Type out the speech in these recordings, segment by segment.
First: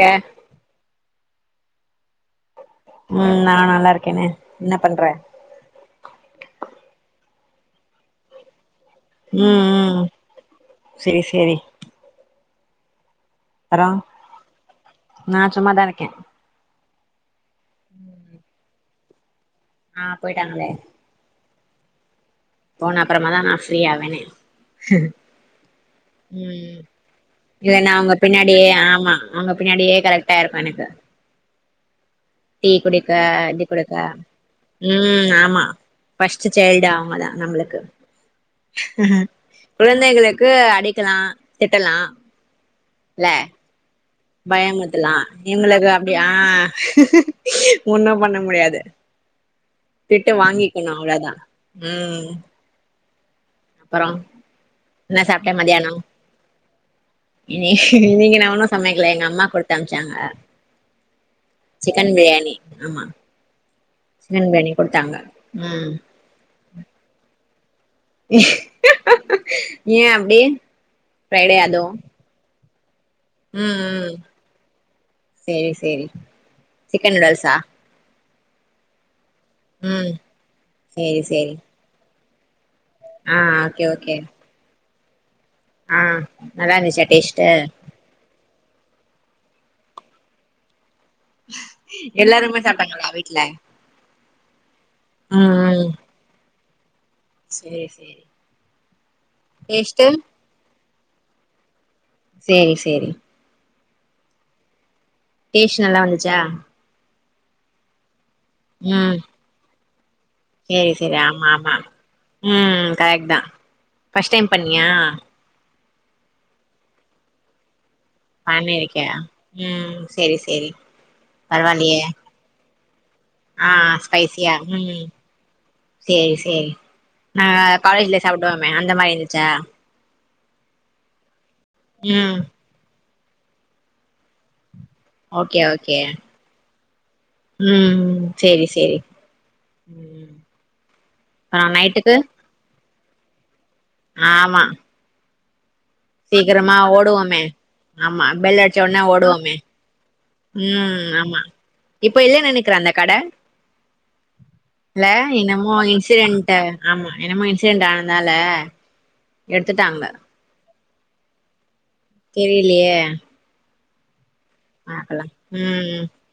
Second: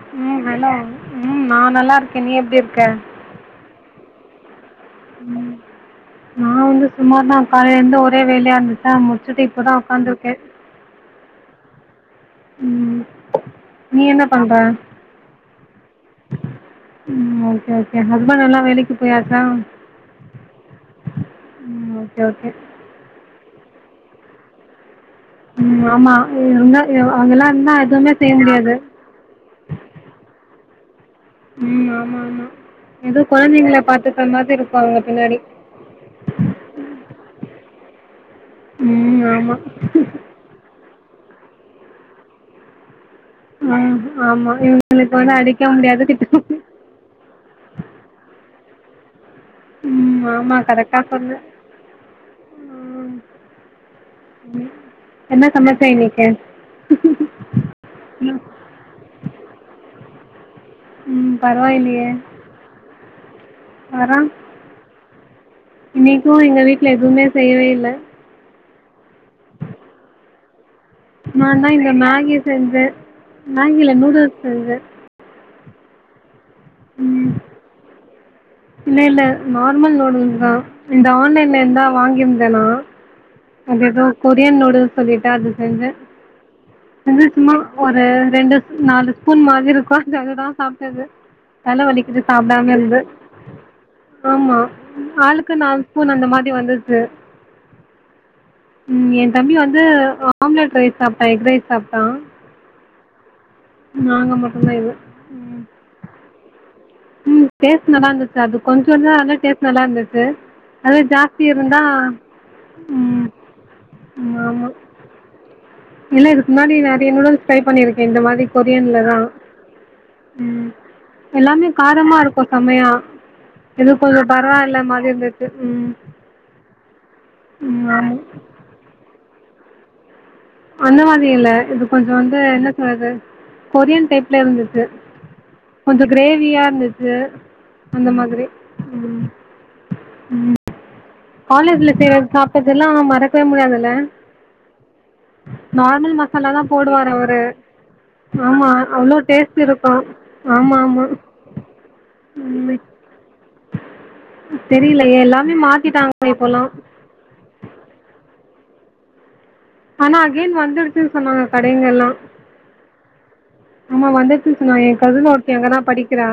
க ம் ஹலோ உம் நா நல்லா இருக் ம் நா நல்லா இருக்கனே என்னப் பண்ற நா வந்து சுமார் தா காலைலருந்து ஒரே வேலையா இருந்துது எல்லா முச்சுட்டு ம் இப்பதா ம் வொக்காந்துருக்கே செரி செரி ம் அப்றோ நீ என்ன பண்ணுற நா சும்மாதாருக்கே [unintelligible] ஓகே ஹஸ்பண்ட் எல்லா வேலைக்கு போயாச்சா ஆ போயிட்டாங்களே ம் ஓ போன அப்பறமா தா நா ஃபீரீ அவனே ம் ஆமாம் ம் இருந்தால் அவங்கெல்லாம் இருந்தால் இல்லனா எதுவுமே அவுங்க செய்ய பின்னாடியே முடியாது ஆமா அவுங்க பின்னாடியே கரெக்டாருக்கு எனக்கு ம் ஆமா டீ குடுக்க அடி குடுக்க மாதிரி இருக்கும் அவங்க ம் பின்னாடி ஆமா ஃபஸ்டு சைல்டு அவுங்க தா நம்ளுக்கு ம் ஆமாம் குழந்தைகளுக்கு அடிக் க்கலா திட்டலா ம் பயமுத்துலா இவுங்ளுக்கு அப்டியா திட்ட முடியாது ஆ ஒன்னு பண்ண முடியாது ம் திட்டு ஆமாம் வாங்கிகினு கரெக்டாக அவ்ள தா சொன்ன ம் அப்பறோ என்ன சாப்ட சமைச்ச மத்யானோ இன்னைக்கு இனி நீங்க ம் நம தா சம்மே இல்ல எங்க அம்மா குடுத்தனுப்சாங்க ம் பரவாயில்லையே சிக்கன் பிரியாணி ஆமா சிக்கன் பிரியாணி குடுத்தாங்க ம் இன்னிக்கும் எங்க வீட்ல எதுமே செய்யவே இல்ல ஏ அப்டி நா ஃப்ரைடே தா அதுவு இந்த மேகி செஞ்ச மேகிலா நூடுல்ஸ் செஞ்ச செரி செரி சிக்கன் லேல்ஸா இல்ல இல்ல நார்மல் நூடுல்ஸ் தா இந்த சேரி சேரி ஆன்லைன்ல இந்தா வாங்கிர்ந் இத நா ஆ அது ஓகே எதோ ஓகே கொரியன் நூடுல்ஸ் சொல்லிட்டா அது அதுதா ஆ நல்லா இருந்துச்சா ஆ டேஸ்ட்டு சும்மா ஒரு ரெண்டு நாலு ஸ்பூன் மாதிரிருக்கா ததுதா சா ட்டது தல வலிக்குது எல்லாருமே சாப்புடாம இருந்து சாப்ட்டாங்களா வீட்ல ஆமா ஆளுக்கு ம் நாலு ம் ஸ்பூன் அந்த மாரி வந்தத் ரு சேரி சேரி ம் என் தம்பி வந்து டேஸ்ட்டு ஆம்லெட் ரைஸ் சாப்ட்டா எக்ரைஸ் சாப்ட்டா சேரி சேரி நாங்க மட்டுதா இது டேஸ் நல்லா வந்திச்சா ம் டேஸ் நல்லா இருந் த அது ம் கொஞ்சோதா டேஸ்ட் நல்லா இருந்த சேரி சேரி ஆமா ஆமா ம் கரெக்ட்தா ஃபஸ்ட் ம் டைம் ஆமா பண்ணியா இல்ல இதுக்கு முன்னாடி நெறைய நூடல்ஸ் ட்ரை பண்ணிருக் கே இந்த மாரி பண்ணிருக்கியா கொரியன்லதா ம் சேரி ம் சேரி எல்லாமே பரவாயில்லையே காரமா இருக்கு செம்மயா ஆ இது கொஞ்சோ ஸ்பைசியா பரவாயில்ல ம் மாரி இருந்திச்சி ம் சேரி சேரி நா ம் ஆமா காலேஜ்லே சாப்பிடுமே அந்த மாரி இருந் ச்சா அந்த மாரி இல்ல இது கொஞ்சோ ம் வந்து என்ன சொல்லது கொரியன் டைப்ல இருந்துச்சி ஓகே ஓகே கொஞ்சோ கிரேவியா இருந் து ம் அந்த மாதிரி சேரி சேரி ம் ம் ஆ காலேஜ்ல செய்ற நைட்டுக்கு சாப்பிட்டத ல்லா மறக்கவே முடியாத ஆமா ஹ சீக்கிரமா ஓடுவோமே ஆமா பெள்ளூ அடிச்ச உன்னே அவ்ளோ ஓடுவோமே டேஸ்ட் இருக்கு ம் ஆமா இப்ப இல்ல நெனைக்கிறே ம் அந்த கட தெரில இல்ல எல்லாமே இன்னமோ மாத்திட்டாங்க இன்சிடென்ட் இப்போல்லா ஆமா என்னமோ இன்சிடென்ட் ஆனதனால ஆனா அகேன் வந்துட் ம் சொன்னாங்க கடைங்கல்லா தெரிலியே ஆமா வந்து சிஸ் நா ஏன் கசின் ஒருத்தி அங்கதா ம் படிக்கிறா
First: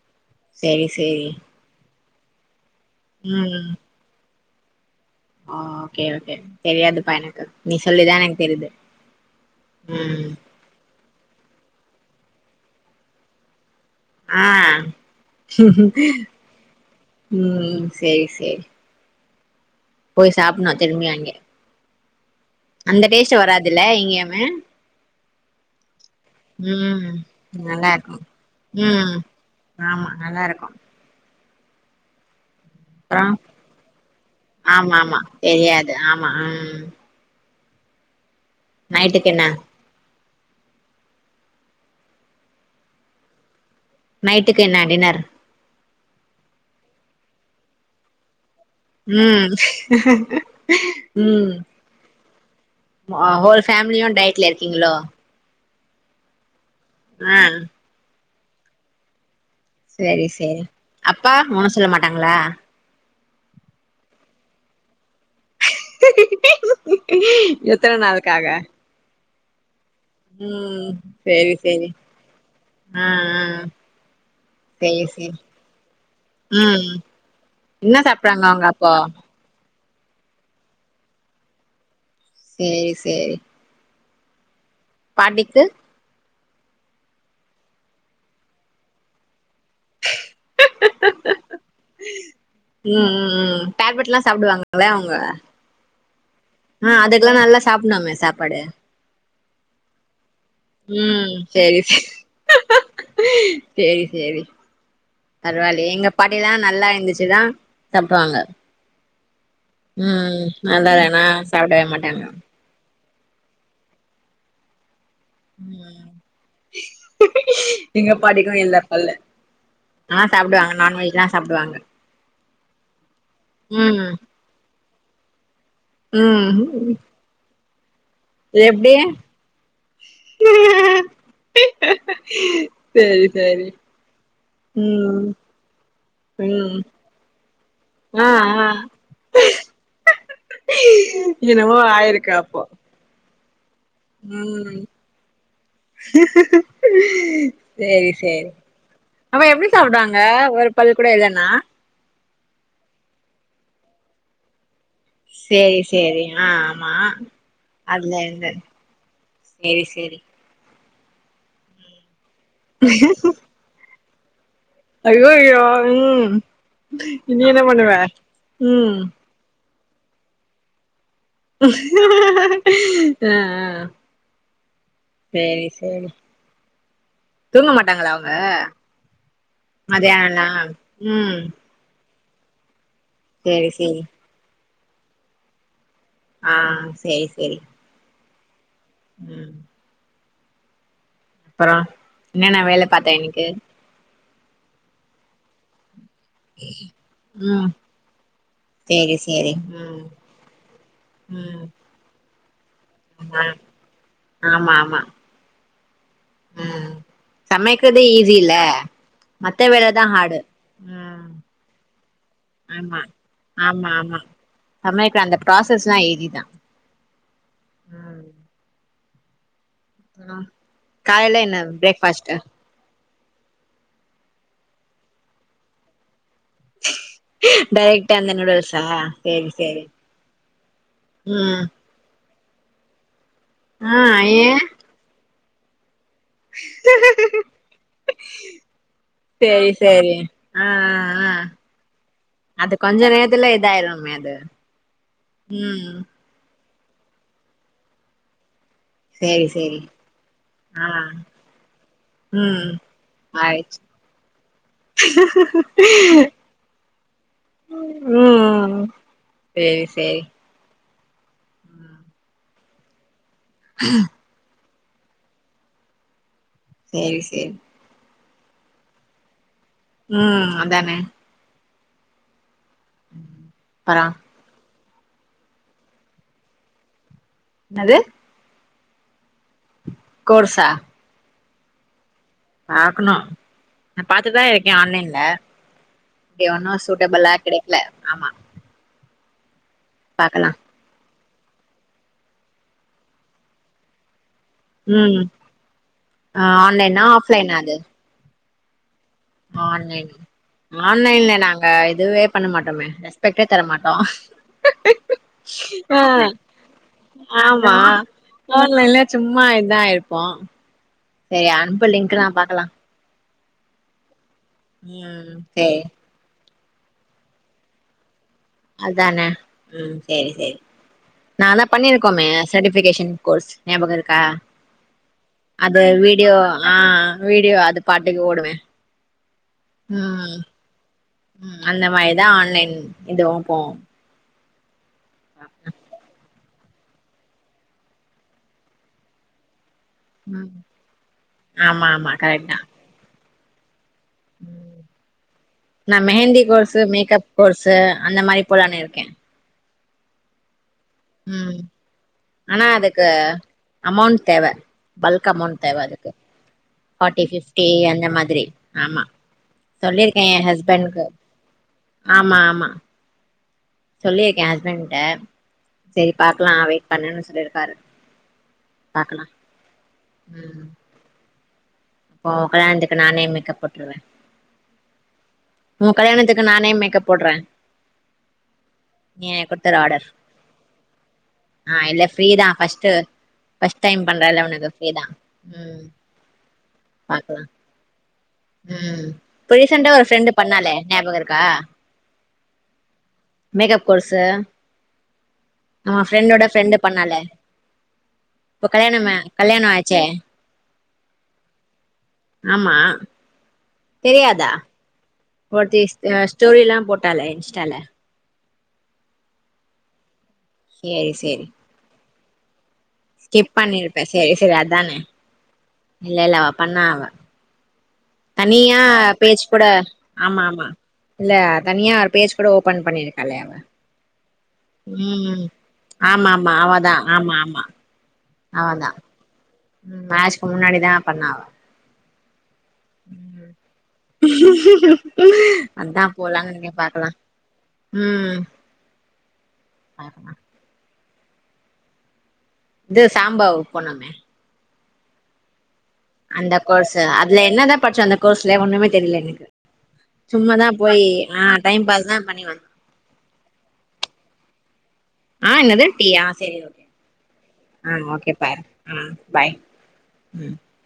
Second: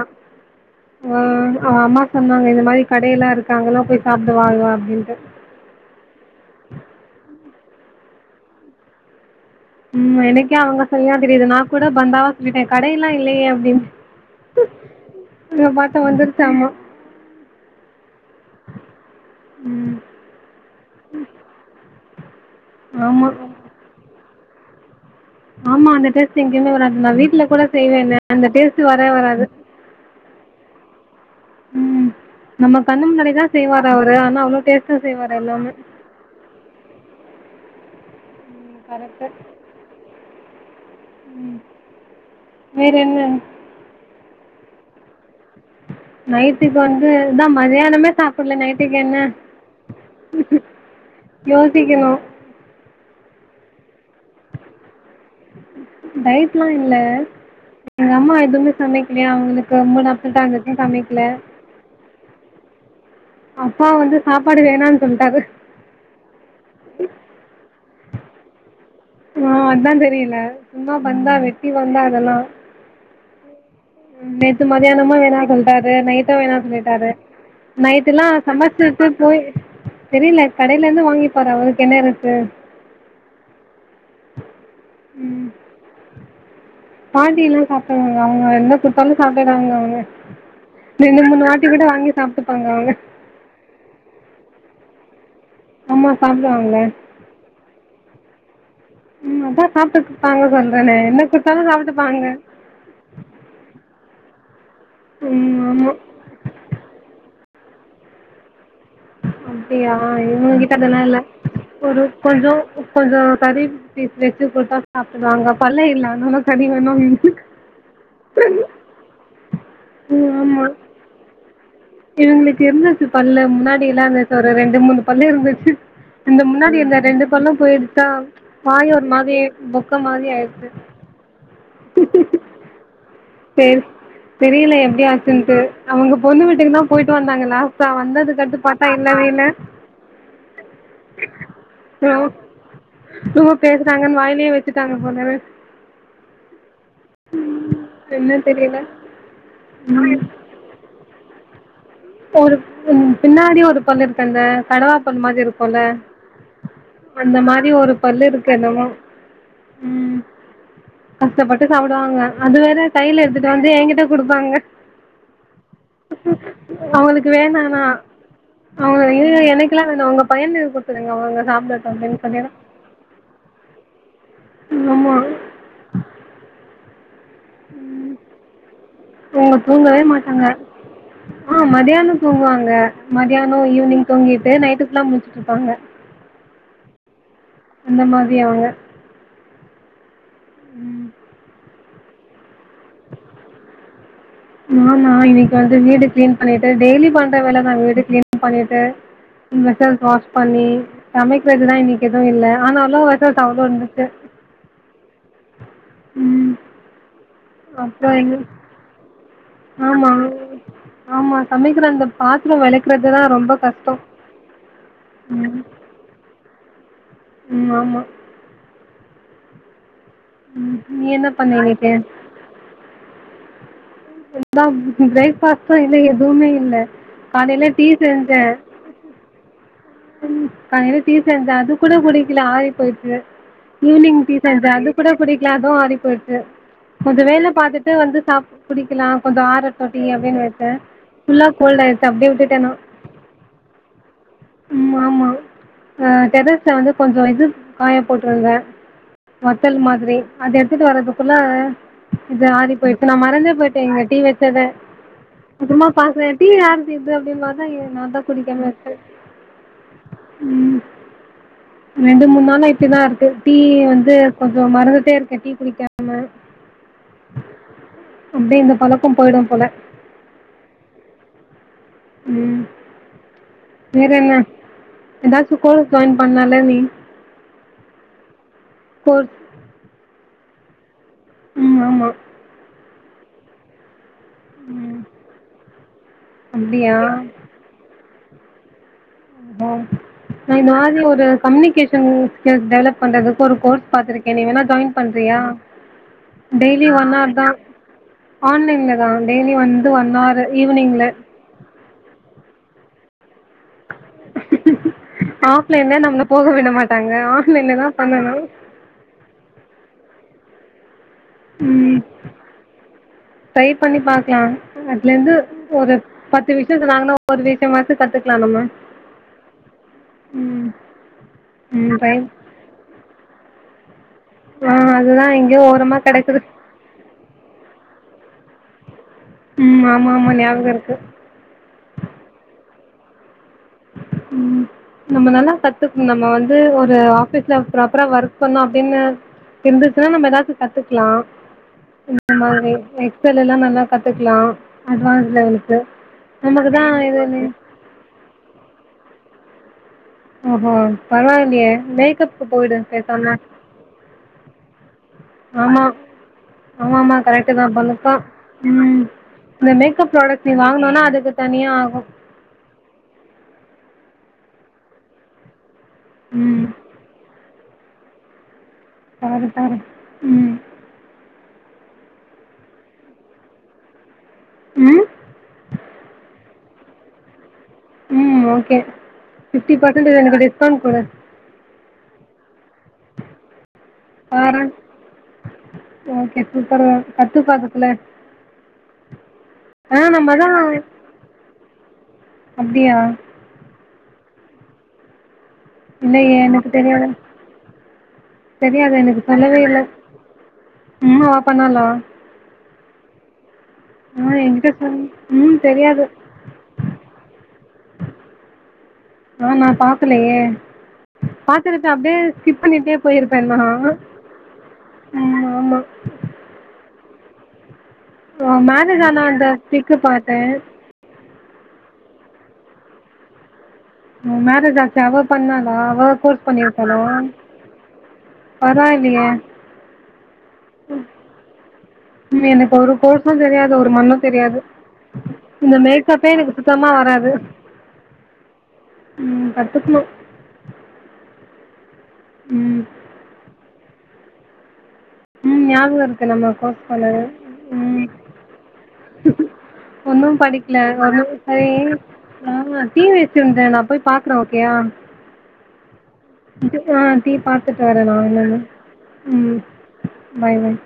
சேரி ஆ சேரி அவ அம்மா சொன்னாங்க இந்த மாரி கடைல்லா இருக்கா அங்கதா போய் சாப் டுவாங்க அப்டின்ட்டு ஆ ஓகே ஓகே தெரியாதுப்பா எனக்கு நீ சொல்லிதா எனக்கு தெரிய்து ம் எனக்கே அவங்க சொல்லிதா தெரியுது நா கூட பந்தாவா சொல்லிட்டே கடையெல்லா இல்லையே அப்டின்னு ஆ அ பார்த்தா வந்துருச்சு ஆமா ம் செரி செரி ம் போய் சாப்டனு செரிங்ளா அங்க அந்த ஆமா டேஸ்ட் வராதுல்ல இங்க ஆ ஆமா அந்த டேஸ்ட் எங்கயமே வராது நா வீட்ல கூட நல்லா செய்வே இருக்கு ஆனா அந்த டெஸ்ட் வரவே ம் வராது ஆமா நல்லா இருக்கு ம் நம்ம கண்ணு அப்றோ முன்னாடிதா செய்வாரு அவரு ஆனா அவ்ளோ ஆமா டேஸ்ட்டா ஆமா செய்வாரு எல்லாமே தெரியாது ஆமா ம் கரெக்ட்டு நைட்டுக்கு என்ன ம் வேற என்ன? நைட்டுக்கு என்ன டின்னர்? நைட்டுக்கு வந்து இதா மதியானமே சாப் ம் ம் யோசிக்கணும் அவ ஃபேமிலியு டயட்ல இருக்கீங்களோ? டயட் லா இல்ல ஆ எங்க அம்மா எதுமே சமைக்கலயா அவங்களு கம்முனு [unintelligible] அங்கிட்டும் சமைக்கல ட்டாங்களா அப்பா வந்து சாப்பாடு வேணான்னு சொல்லிட்டாரு எத்தன நாளுக்காக? ஆன் அதா தெரியுல்ல ம் சும்மா பந்தா சேரி வெட்டி சேரி பந்தா அதெல்லா ஆ ஆ ம் நேத்து சேரி மதியானமு சேரி வேணா சொல்ட்டாரு நைட்டு வேணான் ம் சொல்லிட்டாரு என்ன நைட்டு எல்லா சாப்ட்டாங்க அவங்க சமச்ச அப்போ வெச்சு போயி தெரில கடைல இருந்து வாங்கிருப்பாரா அவருக்கு என்ன இது சேரி சேரி பாண்டிக்கு பாட்டி எல்லா சாப்புடுவாங்க அவங்க என்ன குடுத்தாலு சாப்புறாங்க அவங்க ரெண்டு மூணு வாட்டி கூட வாங்கி சாப்புட்டு ம் ம் ம் டேப்லெட் எல்லா சாப்புடுவாங்க நல்ல அவுங்க ஆமா சாப்டுவாங்கள ஆ அதுக்கெல்லா நல்லா சாப்புனுமே சாப்பாடு ட்டா சாப்டுட்டு ம் சேரி சேரி சேரி ம் ஆமா பரவால்லயே எங்க பாட்டில்லா நல்லா இருந்துச்சுன்னா சாப்புடுவாங்க அப்டியா இவங்க கிட்ட தான இல்ல இல்லனா சாப்டவே ஒரு மாட்டாங்க கொஞ்சோ கொஞ்சோ கறி பீஸ் வெச்சு குடுத்தா சாப்புடுவாங்க பல்லே ம் இல்ல அனாலு கறி வேணு எங்க பாட்டிக்கு இல்ல பல்லு ஆ சாப்டுவாங்க ஆமாங் நான்வெஜ்லா சாப்டுவாங்க இல்லிங் என்னாச்சு பல்லு [unintelligible] ம் ஒரு ரெண்டு மூணு பல்லு இருந்துச்சு இந்த ம் முன்னாடி இருந்த ரெண்டு பல்லு போயிருச் ச்சா இது வாய் எப்டி ஒரு மாதிரி பொக்க மாரி ஆயிருச்சு சேரி சேரி தெரியில ம் எப்டியாச்சுன்னட்டு அவங்க பொண்ணு ம் வீட்டுக்குதா போயிட்டு வந்தாங்கல்லா லாட்டா ஆ வந்தது கடுத்து ஆ பத்தா இல்லவே இல்ல என்னமோ அ ஆ ஆயிருக்கு அப்போ டூ வொர்க் ம் சேரி என்ன சேரி தெரியல ஆமா எப்டி ம் சாப்புடுவாங்க ஒரு பல் கூட இல்லன்னா ஆ ஒரு ம் பின்னாடி ஒரு பல்லு இருக்கு அந்த கடவா பல் மாரி இருக்குல்ல சேரி சேரி ஆ ஆமா அந்த மாரி ஒரு அதுல பல்லு இருந்து இருக்கணுமா சேரி ம் சேரி கஷ்டப்பட்டு சாப்புடுவாங்க அது வேற கையில எடுத்துட்டு வந்து ஏங்கிட்ட குடுப்பாங்க ஐயோ ஐயோ ம் அவங்களுக்கு நீ என்ன வேணானா பண்ணுவ ம் அவங்க இல்லையே பண்ணிக்கலான்னுனு அவுங்க பையனுக்கு குடுத்துருங்க அவங்க சாப்டட்டு அப்டின்னு சொல்லிரு அ அ ஆமா செரி செரி தூங்க மாட்டாங்களா அவுங்க அவுங்க தூங்கவே மாட்டாங்க ம் ஆ மதி யானம் தூங்குவாங்க மதியானம் சேரி தூங்கி சேரி ஈவினங் தூங்கிட்டு நைட்டு எல்லா முழிச்சிட்டு இருக்காங்க ஆ செரி செரி அந்த மாதிரி அவுங்க ம் ம் ஆ என்னன்ன வேல பாத்த இன்னைக்கு நானா இன்னைக்கு அது வீடு க்ளீன் பண்ணிட்டு டெய்லி பண்ற ம் வேலதான் வீட்டு க்ளீன் பண்ணிட்டு சேரி சேரி ம் மெஷஸ்வாஷ் பண்ணி சமைக்கிறது ம் தான் இன்னைக்கு எதுவும் இல்ல ஆனாலும் வெஸ்சஸ் ஆ அவ்ளோ இருந்துச்சு ஆமா ஆமா ம் சமைக்குறது அப்றோ ஈஸி எங்க இல்ல மத்த ஆமா வேலைதான் ஹார்டு ம் ஆமா சமைக்கிற அந்த பாத்திரோ ஆமா வெளக்குறதுதா ரொம்ப ஆமா கஷ்டோ ஆமா சமைக்கிற அந்த ப்ராசஸ் எல்லாம் ஈஸிதான் ஆமா ஆமா ஆ ம் நீ காலைல பண்ண என்ன இன்னைக்கு பிரேக்பாஸ்ட்டா தான் இப்ப ப்ரேக்பாஸ்ட்டு இன்னும் எ துவுமே இல்ல காலையில டீ டைரக்டா அந்த செஞ்சேன் நூடுல்ஸா சேரி சேரி சாயங்காலம் டீ கலந்தேன் ம் அது கூட கு டிக்குல ஆறி போச்சு ஆ ஈவ்னிங் டீ ஏன் செஞ்சேன் அது கூட குடிக் இல்ல அதுவும் ஆறி போச் சு கொஞ்சம் வேலை பாத்துட்டு வந்து சாப்ட் குடிக்கலாம் கொஞ்சோம் சேரி ஆறட்டும் டீ சேரி அப்படின்னு ஆ விட்டேன் ஆ ஆ புல்லா கோல்டு ஆயடுச்சு அப்படியே விட்டுட்டேன் அது நான் கொஞ்ச நேரத்துல இதாயிருமே அது ம் ஆமா ம் ஆ தெ ல வந்து கொஞ்சோ இது காய போட்டுருந்த சேரி வத்தல் சேரி மாதிரி அது எடுத்துட்டு ஆ வர்றதுக்குள்ள இது ம் ஆறிபோயிச் நா மறந்தே ஆயிடுச்சு போயிட்டேங்க டீ வச்சத அப்புறமா பாக்குறே டீ யாருது இது அப்பிடின்னு பாத்தா நா தா ம் குடிக்காமவச்சே சேரி சேரி ரெண்டு மூணு நாளா இப்பிடிதா இருக்கு டீ வந்து கொ தோ மறந்துட்டே இருக்க டீ குடிக்காம சேரி சேரி அப்பிடியே இந்த பழக்கோ போயிடுபோல ம் அதானே ம் அப்பறோ வேறன்ன ஏதாச்சு கோர்ஸ் ஜாயின் பண்ணல நீ இன்னது போர் கோர்சா ம் ஆமா ஆக்குணு நா பாத்துதா இருக்கே ஆன்லைன்ல ஏ ஒன்னு அப்டியா சூட்டபிளா கிடைக்கல ஆமா ஆ பாக்கலா அ இந்த மாரி ஒரு கம்யூனிகேஷன் ஸ்கில்ஸ் டெவலப் பண்றதுக்கு ஒரு கோர்ஸ் பாத்துருக் கே நீ வேணா ஜாயின் ம் பண்றியா ஆ டெய்லி ஆன்லைனா ஒன் ஆர் தா ஆஃப்லைனா அது ஆன்லைன்ல தா டெய்லி வந்து ஆன்லைன் ஒன் ஹவர் ஈவினிங்ல ஆன்லைன்ல நாங்க இதுவே பண்ண மாட்டமே [unintelligible] ட்டோ ஆஃப்லைன்ல ஆ நம்மள போக விட மாட்டாங்க ஆமா ஆன்லைன்ல தா பண்ணணு ஆன்லைன்ல சும்மா இதா இருப் பா சேரி அனுப்பு லிங்க நா பாக்கலா டை பண்ணி பா கிலா ம் அதுலருந்து சேரி ஒரு பத் சி விஷ்ஸ வாங்கனோ ஒரு [unintelligible] கத்து அதன ம் சேரி சேரி ம் நா தா ம் ட்ரை பண்ணிருக்கோமே சர்டிபிகேஷன் கோர்ஸ் ஞாபகர் கா ஆ அதுதா எங்கயோ அது ஓரமா வீடியோ கெடக்குது ஆ வீடியோ அது பாட்டுக்கு ஓடுவே ஆமா ஆமா ம் ஞாபகோ இருக்கு ம் அந்த மாரிதா ஆன்லைன் இந்த வப்போம் ம் நம்ம நல்லா கத்துக்கணு நம்ம வந் ஒரு ஆபீஸ்ல பிராப்பரா ஒர்க் பண்ணு அப்பிடின்னு துன்டுசுன்னா நம்ம ம் எதாச்சு கத்துக்கலாம் ஆமா ஆமா இந்த கரெக்ட் தா மாரியே எக்சல் எல்லா நல்லாரு நா மெஹந்தி கோர்ஸு நமக்குதா மேக்கப் இதுன்னு கோர்ஸு அந்த மாரி போலான் இருக்கே அப்போ ம் ஆனா அதுக்கு பேசாம அமோண்ட் தேவை பல்க் அமோண்ட் தேவ ஆமா அதுக்கு ஆமா ஆமா பாட்டி கரெக்ட்டுதா பிப்டி அந்த பலுக்கா மாரி ம் ஆமா இந்த மேக்கப் சொல்லிருக்கேன் ஏ ப்ராடக்ட் நீ வாங்கணுனா ஹஸ்பெண்ட்கு அதுக்கு தனியா ஆகு ஆமா ஆமா சொல்லிருக்கே ஹஸ்பெண்ட்ட சரி பாக்கலாம் ம் வெயிட் பண்ணுன் சொல்லிருக்காரு பாக்கலா பாரு பாரு ம் அப்போ உங் கல்யாணத்துக்கு நானே மேக்கப் போட்டுருவே ம் உங் கல்யாணத்துக்கு நானே மேக்கப் போடுறேன் ம் ஓகே ஃபிப்டி ஆர்டர் பஸன்டு எனக்கு டிஸ்கவுண்ட் குடு ப்ரீதா பஸ்ட் பஸ்ட் டைம் பண்றேன்ல வேற உனக்கு ப்ரீ தான் ம் பரவால்ல சட்டி பாக்கலா பாத்தத்துல ம் ரீசன்டா ஒரு ஃப்ரெண்டு பண்ணாலே ஞாபக இருக்கா அப்டியா மேக்கப் கோர்ஸு நம இல்லையே ஃப்ரெண்டோட எனக்கு ஃப்ரெண்டு தெரியாது பண்ணாலே இப்ப தெரியாது கல்யாணமே எனக்கு சொல்லவே கல்யாணம் இல்ல ஆச்சே ம் அவ பண்ணலா ஆமா ஆ தெரியாதா என்கிட்ட சொல் ம் ஒருத்தி ஸ் தெரியாது ஸ்டோரி எல்லா போட்டாலே இன்ஸ்டால ஆ நா பாக்கலயே சேரி சேரி பாத்துருக்க அப்டி ஃஸ்கிப்பன்னிடே. ஸ்கிப் பண்ணிருப்பேன் செரி செரி அதானே ம் ஆமா இல்லல்ல பண்ணா அவ. ஓ தனியா மேரேஜ் ஆனா பேஜ் அந்த கூட ஃஸ்லிப் பாத்தே ஆமா ஆமா இல்ல தனியா அவ பேஜ் கூட ஓபன் பண்ணிருக்காளே அவ. மேரேஜ் ஆச்சு அவ உம்ம் பண்ணாளா அவ ஆமா கோர்ஸ் ஆமா அவதா பண்ணியிருக்காளா ஆமா ஆமா அவதா பரவாயில்லையே உம்மேரேஜுக்கு முன்னாடிதா பண்ணா அவ. ம எனக் ஒரு கோர்ஸும் ம் தெரியாது ஒரு மண்ணு தெரியாது இந்த அதா மேக்கப்பே போலான்னு எனக்கு இருக்கே சுத்தமா பாக்கலா வராது. ம் உம். கத்துக்கனு பாக்கலா இது சாம்பாவ போனமே உம் ஞா. புதன்கெழம கோர்ஸு கோர்ஸ்பண்ணே அதுல என்னதா படிச்சோ அந்த கோர்ஸ்ல ஒண்ணுமே தெரில எனக்கு ம்ம்ஒண்ணும் சும்மாதா படிக்கல போய் ஆ டைம் [unintelligible] போய் பாஸ் தா பண்ணி வந்தோ டீ வச்சுட்டு வந்தேன் நா போய் பாக்குரே ஓகே ஆ என்னது டீயா சேரி ஓகே வா, டீ பாத்துட்டு ஆ வரே நா ஓகே என்ன்னு. பாரு ஆ பாய் ம் பய்பய்